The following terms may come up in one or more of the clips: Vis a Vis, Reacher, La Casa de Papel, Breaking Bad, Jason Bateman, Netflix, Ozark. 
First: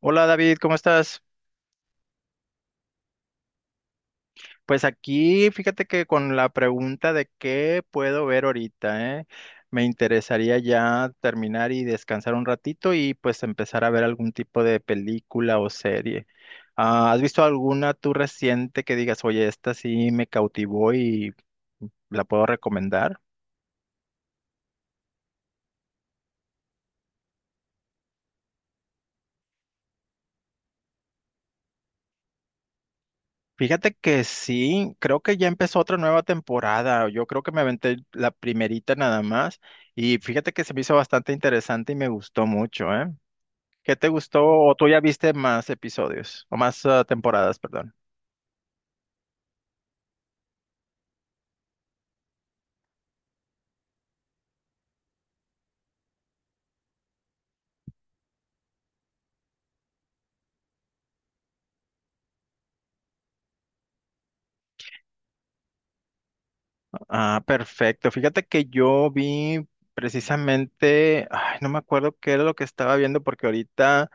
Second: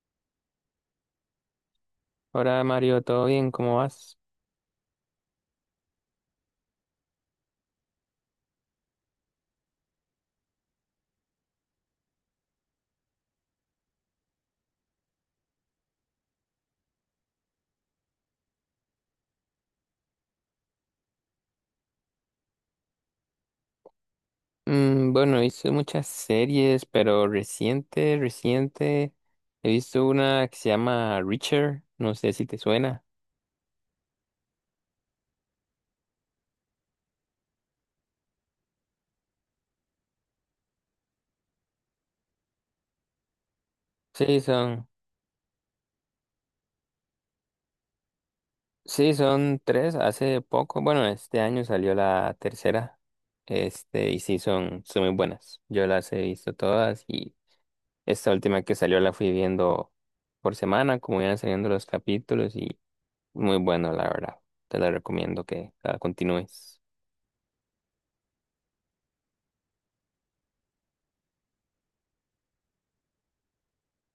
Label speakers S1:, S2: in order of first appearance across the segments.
S1: Hola David, ¿cómo estás?
S2: Hola Mario, ¿todo bien? ¿Cómo vas?
S1: Pues aquí, fíjate que con la pregunta de qué puedo ver ahorita, ¿eh? Me interesaría ya terminar y descansar un ratito y pues empezar a ver algún tipo de película o serie. Ah, ¿has visto alguna tú reciente que digas, oye, esta sí me cautivó y la puedo recomendar?
S2: Bueno, he visto muchas series, pero reciente, reciente, he visto una que se llama Reacher, no sé si te suena.
S1: Fíjate que sí, creo que ya empezó otra nueva temporada. Yo creo que me aventé la primerita nada más y fíjate que se me hizo bastante interesante y me gustó mucho, ¿eh? ¿Qué te
S2: Sí,
S1: gustó o tú
S2: son,
S1: ya viste más episodios o más temporadas, perdón?
S2: sí, son 3, hace poco, bueno, este año salió la tercera, este, y son muy buenas. Yo las he visto todas y esta última que salió la fui viendo por semana, como iban saliendo los capítulos y muy bueno, la verdad. Te la recomiendo que la continúes.
S1: Ah, perfecto. Fíjate que yo vi precisamente, ay, no me acuerdo qué era lo que estaba viendo porque ahorita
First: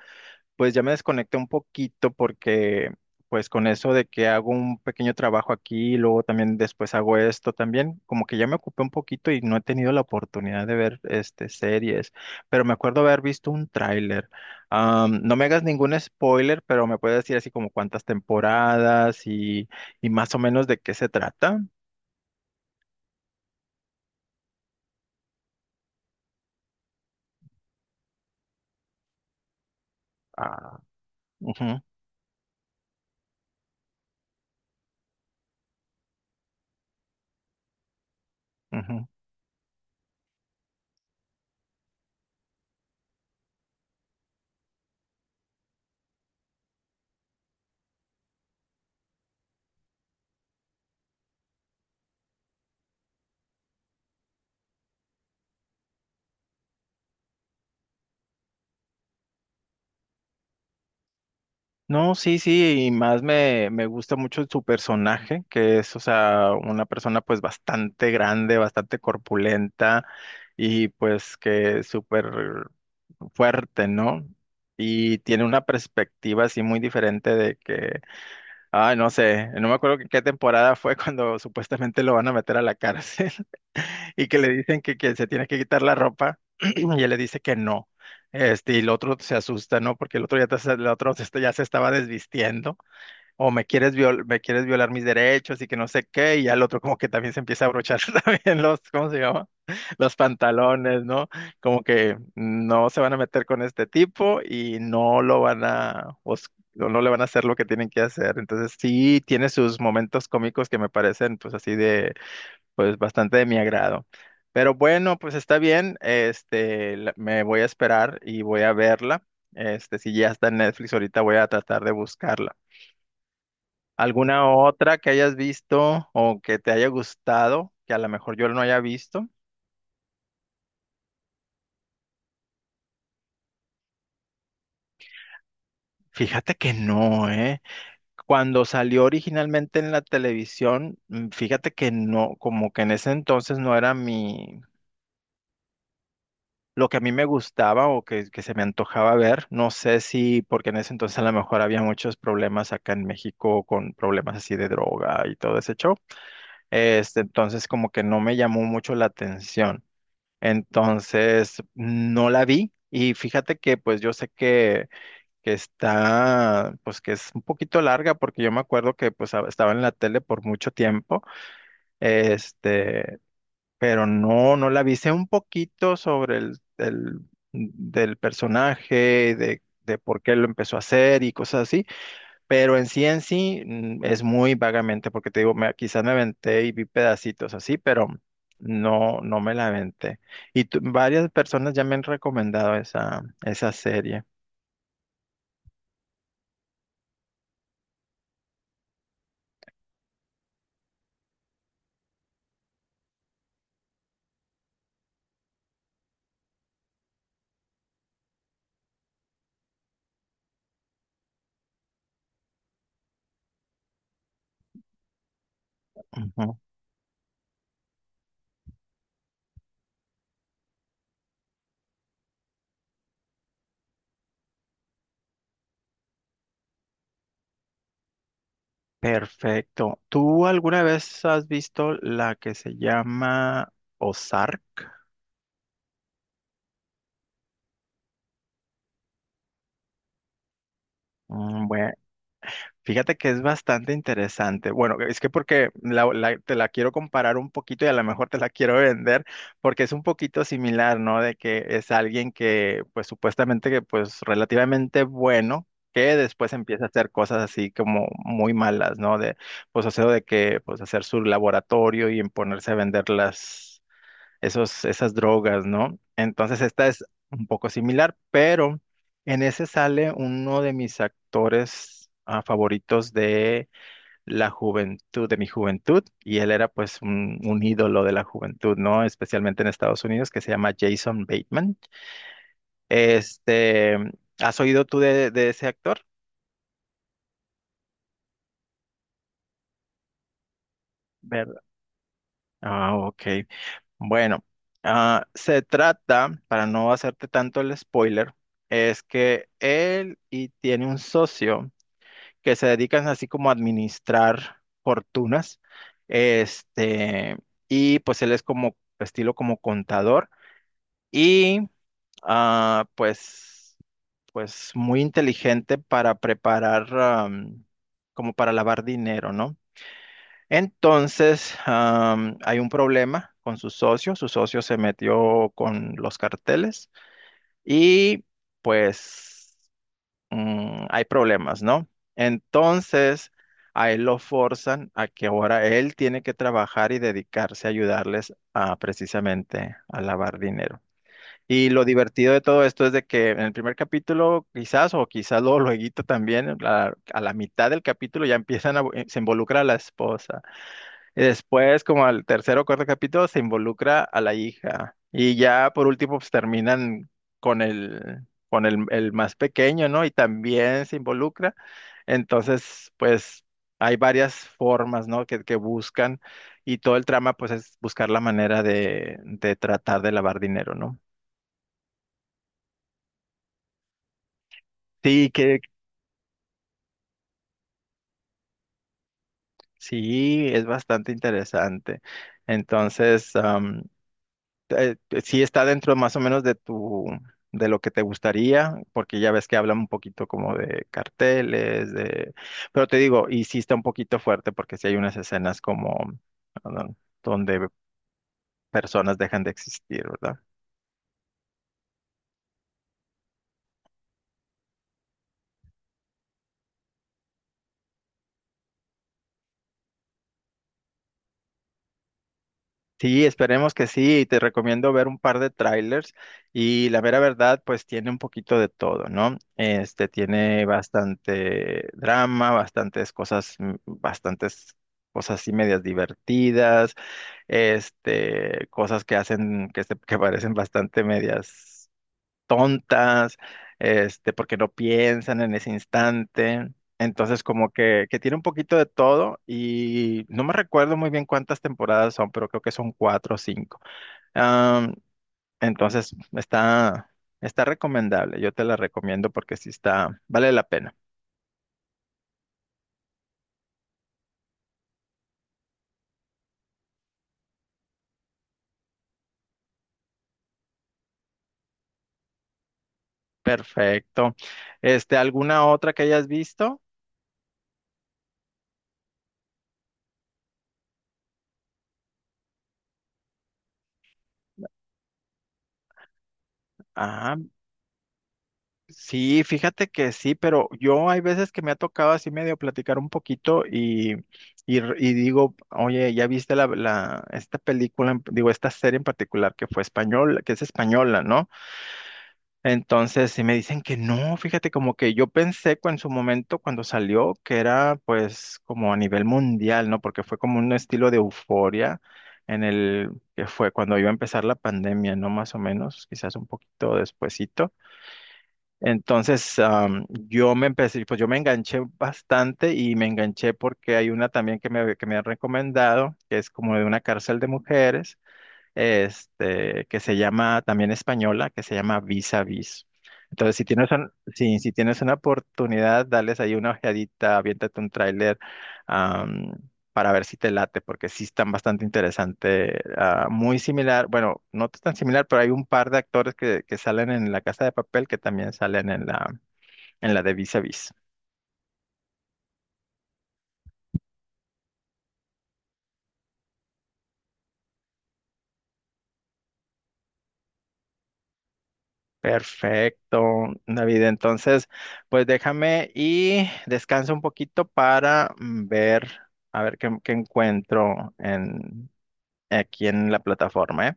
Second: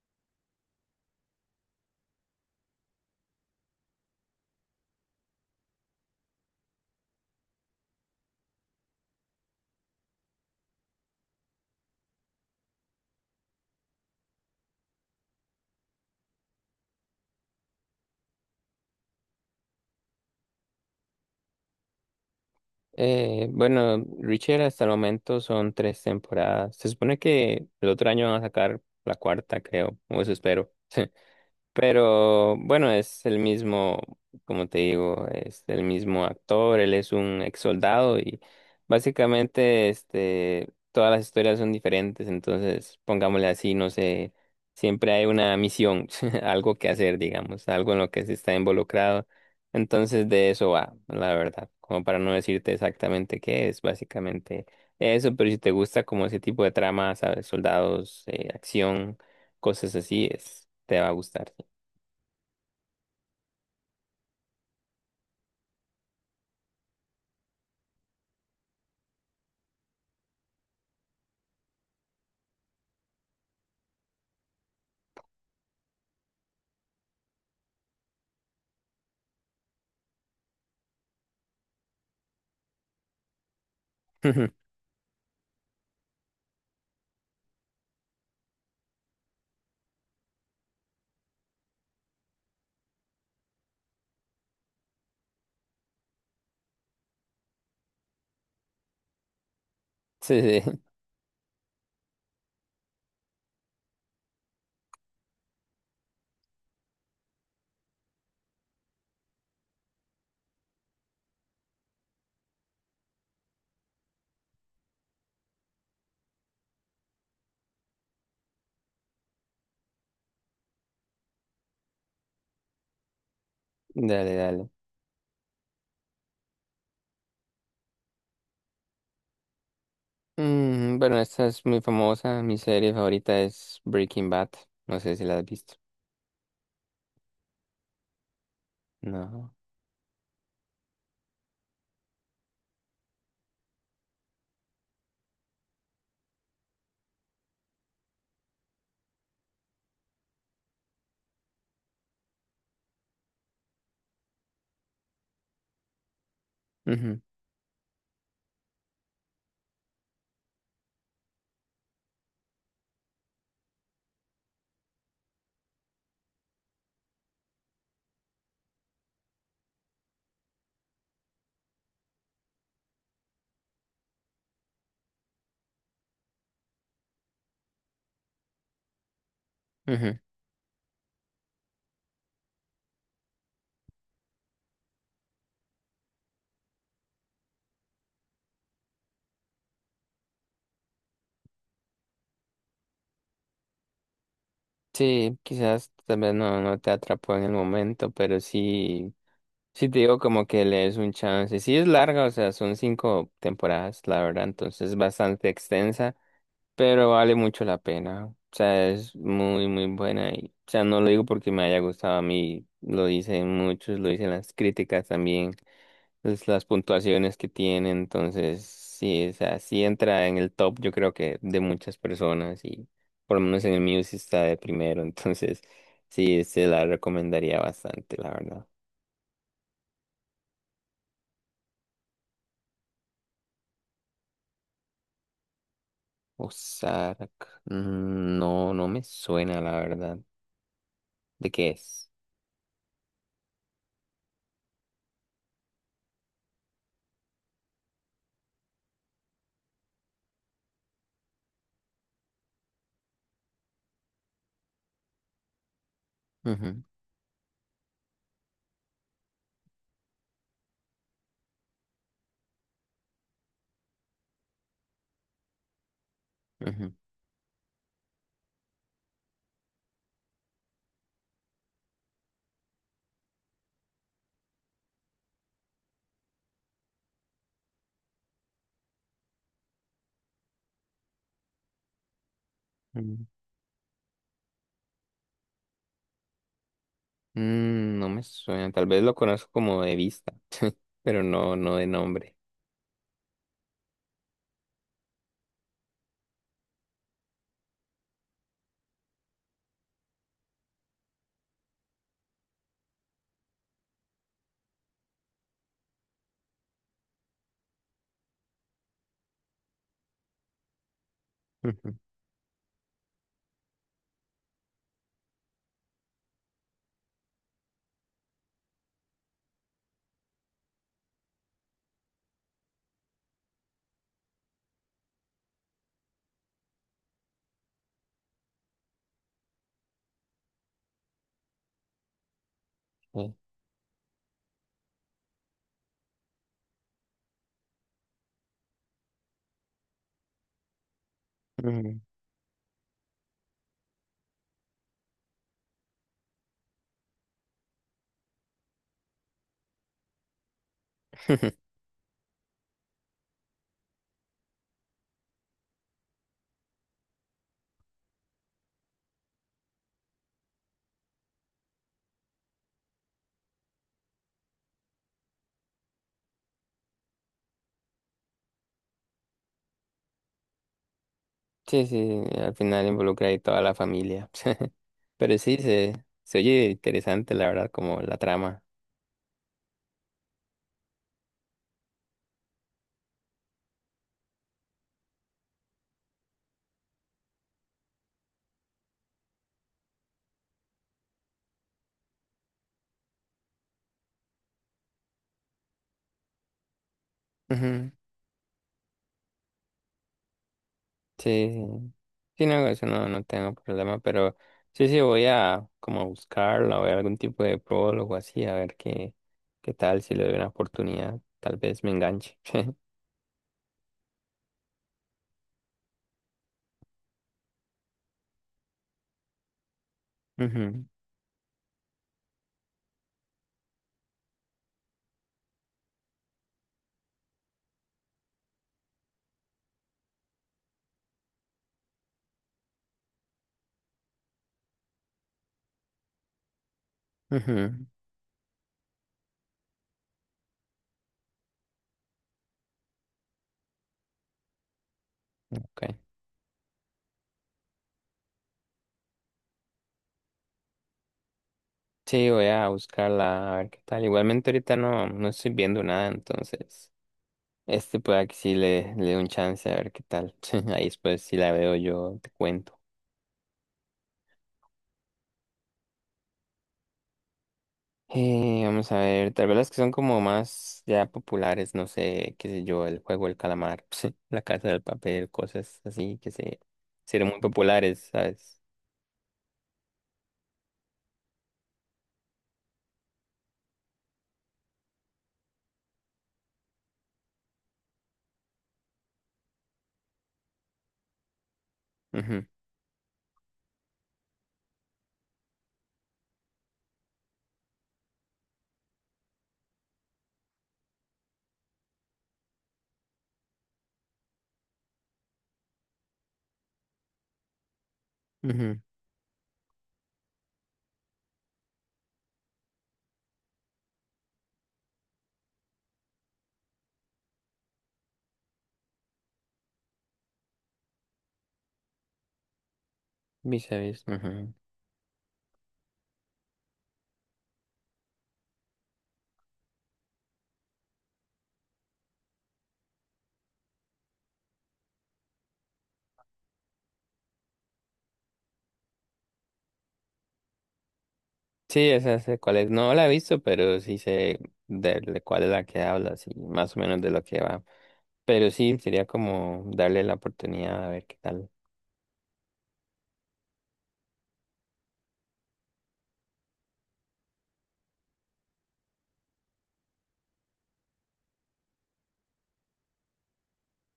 S1: pues ya me desconecté un poquito porque pues con eso de que hago un pequeño trabajo aquí, y luego también después hago esto también, como que ya me ocupé un poquito y no he tenido la oportunidad de ver este series, pero me acuerdo haber visto un tráiler. No me hagas ningún spoiler, pero me puedes decir así como cuántas temporadas y más o menos de qué se trata.
S2: Bueno, Richard, hasta el momento son 3 temporadas. Se supone que el otro año van a sacar la cuarta, creo, o eso espero.
S1: Ah, ujú,
S2: Pero bueno, es el mismo, como te digo, es el mismo actor, él es un ex soldado y
S1: ujú.
S2: básicamente este, todas las historias son diferentes, entonces pongámosle así, no sé, siempre hay una misión, algo que hacer, digamos, algo en lo que se está involucrado, entonces de eso va, la verdad, como para no decirte exactamente qué es, básicamente eso, pero si te gusta como ese tipo de trama, sabes, soldados, acción, cosas así, es, te va a gustar.
S1: No, sí, sí, y más me gusta mucho su personaje, que es, o sea, una persona pues bastante grande, bastante corpulenta y pues que es súper fuerte, ¿no? Y tiene una perspectiva así muy diferente de que ah, no sé, no me acuerdo qué temporada fue cuando supuestamente lo van a meter a la cárcel y que le
S2: Ujú.
S1: dicen que se tiene que quitar la ropa y él le dice que no. Este, y el otro se asusta, ¿no? Porque el otro ya, el otro ya se estaba desvistiendo o me quieres me quieres violar mis derechos y que no sé qué, y al otro como que también se empieza a abrochar también los, ¿cómo se llama? Los
S2: Sí, sí,
S1: pantalones, ¿no? Como que no se van a meter con este tipo y no lo van a, o no le van a hacer lo que tienen que hacer. Entonces sí tiene sus momentos cómicos que me parecen pues así de, pues bastante de mi agrado. Pero bueno, pues está bien, este, me voy a esperar y voy a verla. Este, si ya está en Netflix ahorita voy a tratar de buscarla.
S2: dale,
S1: ¿Alguna
S2: dale.
S1: otra que hayas visto o que te haya gustado, que a lo mejor yo no haya visto?
S2: Bueno, esta es muy famosa. Mi serie favorita es Breaking Bad. No sé si la has visto.
S1: Fíjate que no, ¿eh? Cuando salió
S2: No.
S1: originalmente en la televisión, fíjate que no, como que en ese entonces no era mi, lo que a mí me gustaba o que se me antojaba ver. No sé si, porque en ese entonces a lo mejor había muchos problemas acá en México con problemas así de droga y todo ese show. Este,
S2: Ujú,
S1: entonces como que no me llamó mucho la atención. Entonces, no la vi y fíjate que pues yo sé que está, pues que es un poquito larga porque yo me acuerdo que pues estaba en la tele por mucho tiempo, este, pero no, no la vi. Sé un poquito sobre el, del personaje, de
S2: ujú.
S1: por qué lo empezó a hacer y cosas así. Pero en sí es muy vagamente, porque te digo, me, quizás me aventé y vi pedacitos así, pero no, no me la aventé. Varias personas ya me han recomendado esa, esa serie.
S2: Sí, quizás tal vez no, no te atrapó en el momento, pero sí, sí te digo como que le des un chance. Sí es larga, o sea, son 5 temporadas, la verdad, entonces es bastante extensa, pero vale mucho la pena. O sea, es muy, muy buena y, o sea, no lo digo porque me haya gustado a mí, lo dicen muchos, lo dicen las críticas también. Pues,
S1: Ujú.
S2: las puntuaciones que tiene, entonces sí, o sea, sí entra en el top, yo creo que de muchas personas y por lo menos en el mío sí está de primero, entonces sí, se la recomendaría bastante, la verdad.
S1: Perfecto. ¿Tú alguna vez has visto la que se llama Ozark?
S2: Ozark, no, no me suena, la verdad. ¿De qué
S1: Bueno.
S2: es?
S1: Fíjate que es bastante interesante. Bueno, es que porque te la quiero comparar un poquito y a lo mejor te la quiero vender porque es un poquito similar, ¿no? De que es alguien que pues supuestamente que pues relativamente bueno, que después
S2: Ujú,
S1: empieza a hacer cosas así como muy malas, ¿no? De pues hacer de que pues hacer su laboratorio y en ponerse a venderlas esos, esas drogas, ¿no? Entonces esta
S2: ujú,
S1: es un poco similar, pero en ese sale uno de mis actores favoritos de la juventud, de mi juventud, y él era pues un ídolo de la juventud, ¿no? Especialmente en Estados Unidos, que se llama Jason Bateman.
S2: ujú.
S1: Este, ¿has oído tú de ese actor?
S2: No me suena, tal vez lo conozco como de vista, pero
S1: ¿Verdad?
S2: no, no de nombre.
S1: Ah, ok. Bueno, ah, se trata, para no hacerte tanto el spoiler, es que él y tiene un socio que se dedican así como a administrar fortunas, este, y pues él es como estilo como contador y
S2: Ujú,
S1: ah, pues pues muy inteligente para preparar como para lavar dinero, ¿no? Entonces, hay un problema con su socio. Su socio se metió con los carteles y pues hay problemas, ¿no? Entonces,
S2: sí.
S1: a él lo forzan a que ahora él tiene que trabajar y dedicarse a ayudarles a precisamente a lavar dinero. Y lo
S2: Ujú.
S1: divertido de todo esto es de que en el primer capítulo, quizás, o quizás luego, lueguito también, a la mitad del capítulo ya empiezan a, se involucra la esposa. Y después, como al tercer o cuarto capítulo, se involucra a la hija. Y ya por último, pues terminan con el más pequeño, ¿no? Y también se involucra. Entonces, pues hay varias formas, ¿no? Que buscan. Y todo el trama, pues, es buscar la manera de tratar de lavar dinero, ¿no?
S2: Sí, sí, al final involucra ahí toda la familia.
S1: Sí,
S2: Pero sí,
S1: que
S2: se oye interesante, la verdad, como la trama.
S1: sí, es bastante interesante. Entonces, eh, sí está dentro más o menos de tu, de lo que te gustaría, porque ya ves que hablan un poquito como de carteles, de, pero te digo, y sí está un poquito fuerte porque sí hay unas escenas como ah, donde
S2: Ujú,
S1: personas dejan de existir, ¿verdad?
S2: sí, sí, sí, no, eso no, no tengo problema, pero sí, sí, voy a como buscarla, voy a algún tipo de prólogo así, a ver qué, qué tal, si le doy una oportunidad, tal vez me enganche.
S1: Sí, esperemos que sí, y te recomiendo ver un par de trailers y la mera verdad, pues tiene un poquito de todo, ¿no? Este tiene
S2: Ujú,
S1: bastante drama, bastantes cosas, bastantes cosas así medias divertidas, este, cosas que hacen, que, que parecen bastante medias tontas, este, porque no piensan en ese instante. Entonces, como
S2: ujú,
S1: que tiene un poquito de todo y no me recuerdo muy bien cuántas temporadas son, pero creo que son cuatro o cinco. Am,
S2: okay.
S1: entonces, está, está recomendable. Yo te la recomiendo porque sí está, vale la pena.
S2: Sí, voy a buscarla, a ver qué tal. Igualmente ahorita no, no estoy viendo nada, entonces... Este pueda que sí le dé un chance a ver qué tal. Ahí después si la veo yo te cuento.
S1: Perfecto. Este, ¿alguna otra que hayas visto?
S2: Vamos a ver, tal vez las que son como más ya populares, no sé, qué sé yo, el juego del calamar, la casa del papel, cosas así que se hicieron
S1: Ah,
S2: muy populares, sabes.
S1: sí, fíjate que sí, pero yo hay veces que me ha tocado así medio platicar un poquito y, y digo, oye, ¿ya viste la, esta película, digo, esta serie en particular que fue española, que es española, ¿no?
S2: Ujú,
S1: Entonces, sí me dicen que no, fíjate, como que yo pensé en su momento cuando salió que era pues como a nivel mundial, ¿no? Porque fue como un estilo de euforia en el que fue cuando iba a empezar la pandemia, ¿no? Más o menos, quizás un poquito despuesito.
S2: ujú,
S1: Entonces, yo me empecé, pues yo me enganché bastante y me enganché porque hay una también que me han recomendado, que es como de una cárcel de mujeres este, que se llama también española, que se llama Vis a Vis. Entonces, si
S2: Vis a
S1: tienes,
S2: vis, ujú.
S1: si, si tienes una oportunidad, dales ahí una ojeadita, aviéntate un tráiler am, para ver si te late, porque sí están bastante interesante. Ah, muy similar, bueno, no tan similar, pero hay un par de actores que salen en La Casa de Papel que también salen en la de Vis a Vis.
S2: Sí, esa sé cuál es. No la he visto, pero sí sé de cuál es la que hablas y más o menos de lo que va. Pero sí, sería como darle la oportunidad a ver qué tal.
S1: Perfecto, David. Entonces, pues déjame y descansa un poquito para ver, a ver qué, qué encuentro en, aquí en la plataforma, ¿eh?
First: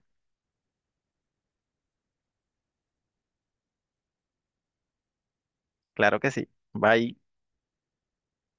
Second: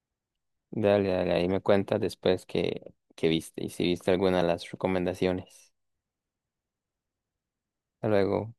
S2: Dale, dale, ahí me cuentas después que viste y si viste alguna de las recomendaciones.
S1: Claro que sí. Bye.
S2: Hasta luego.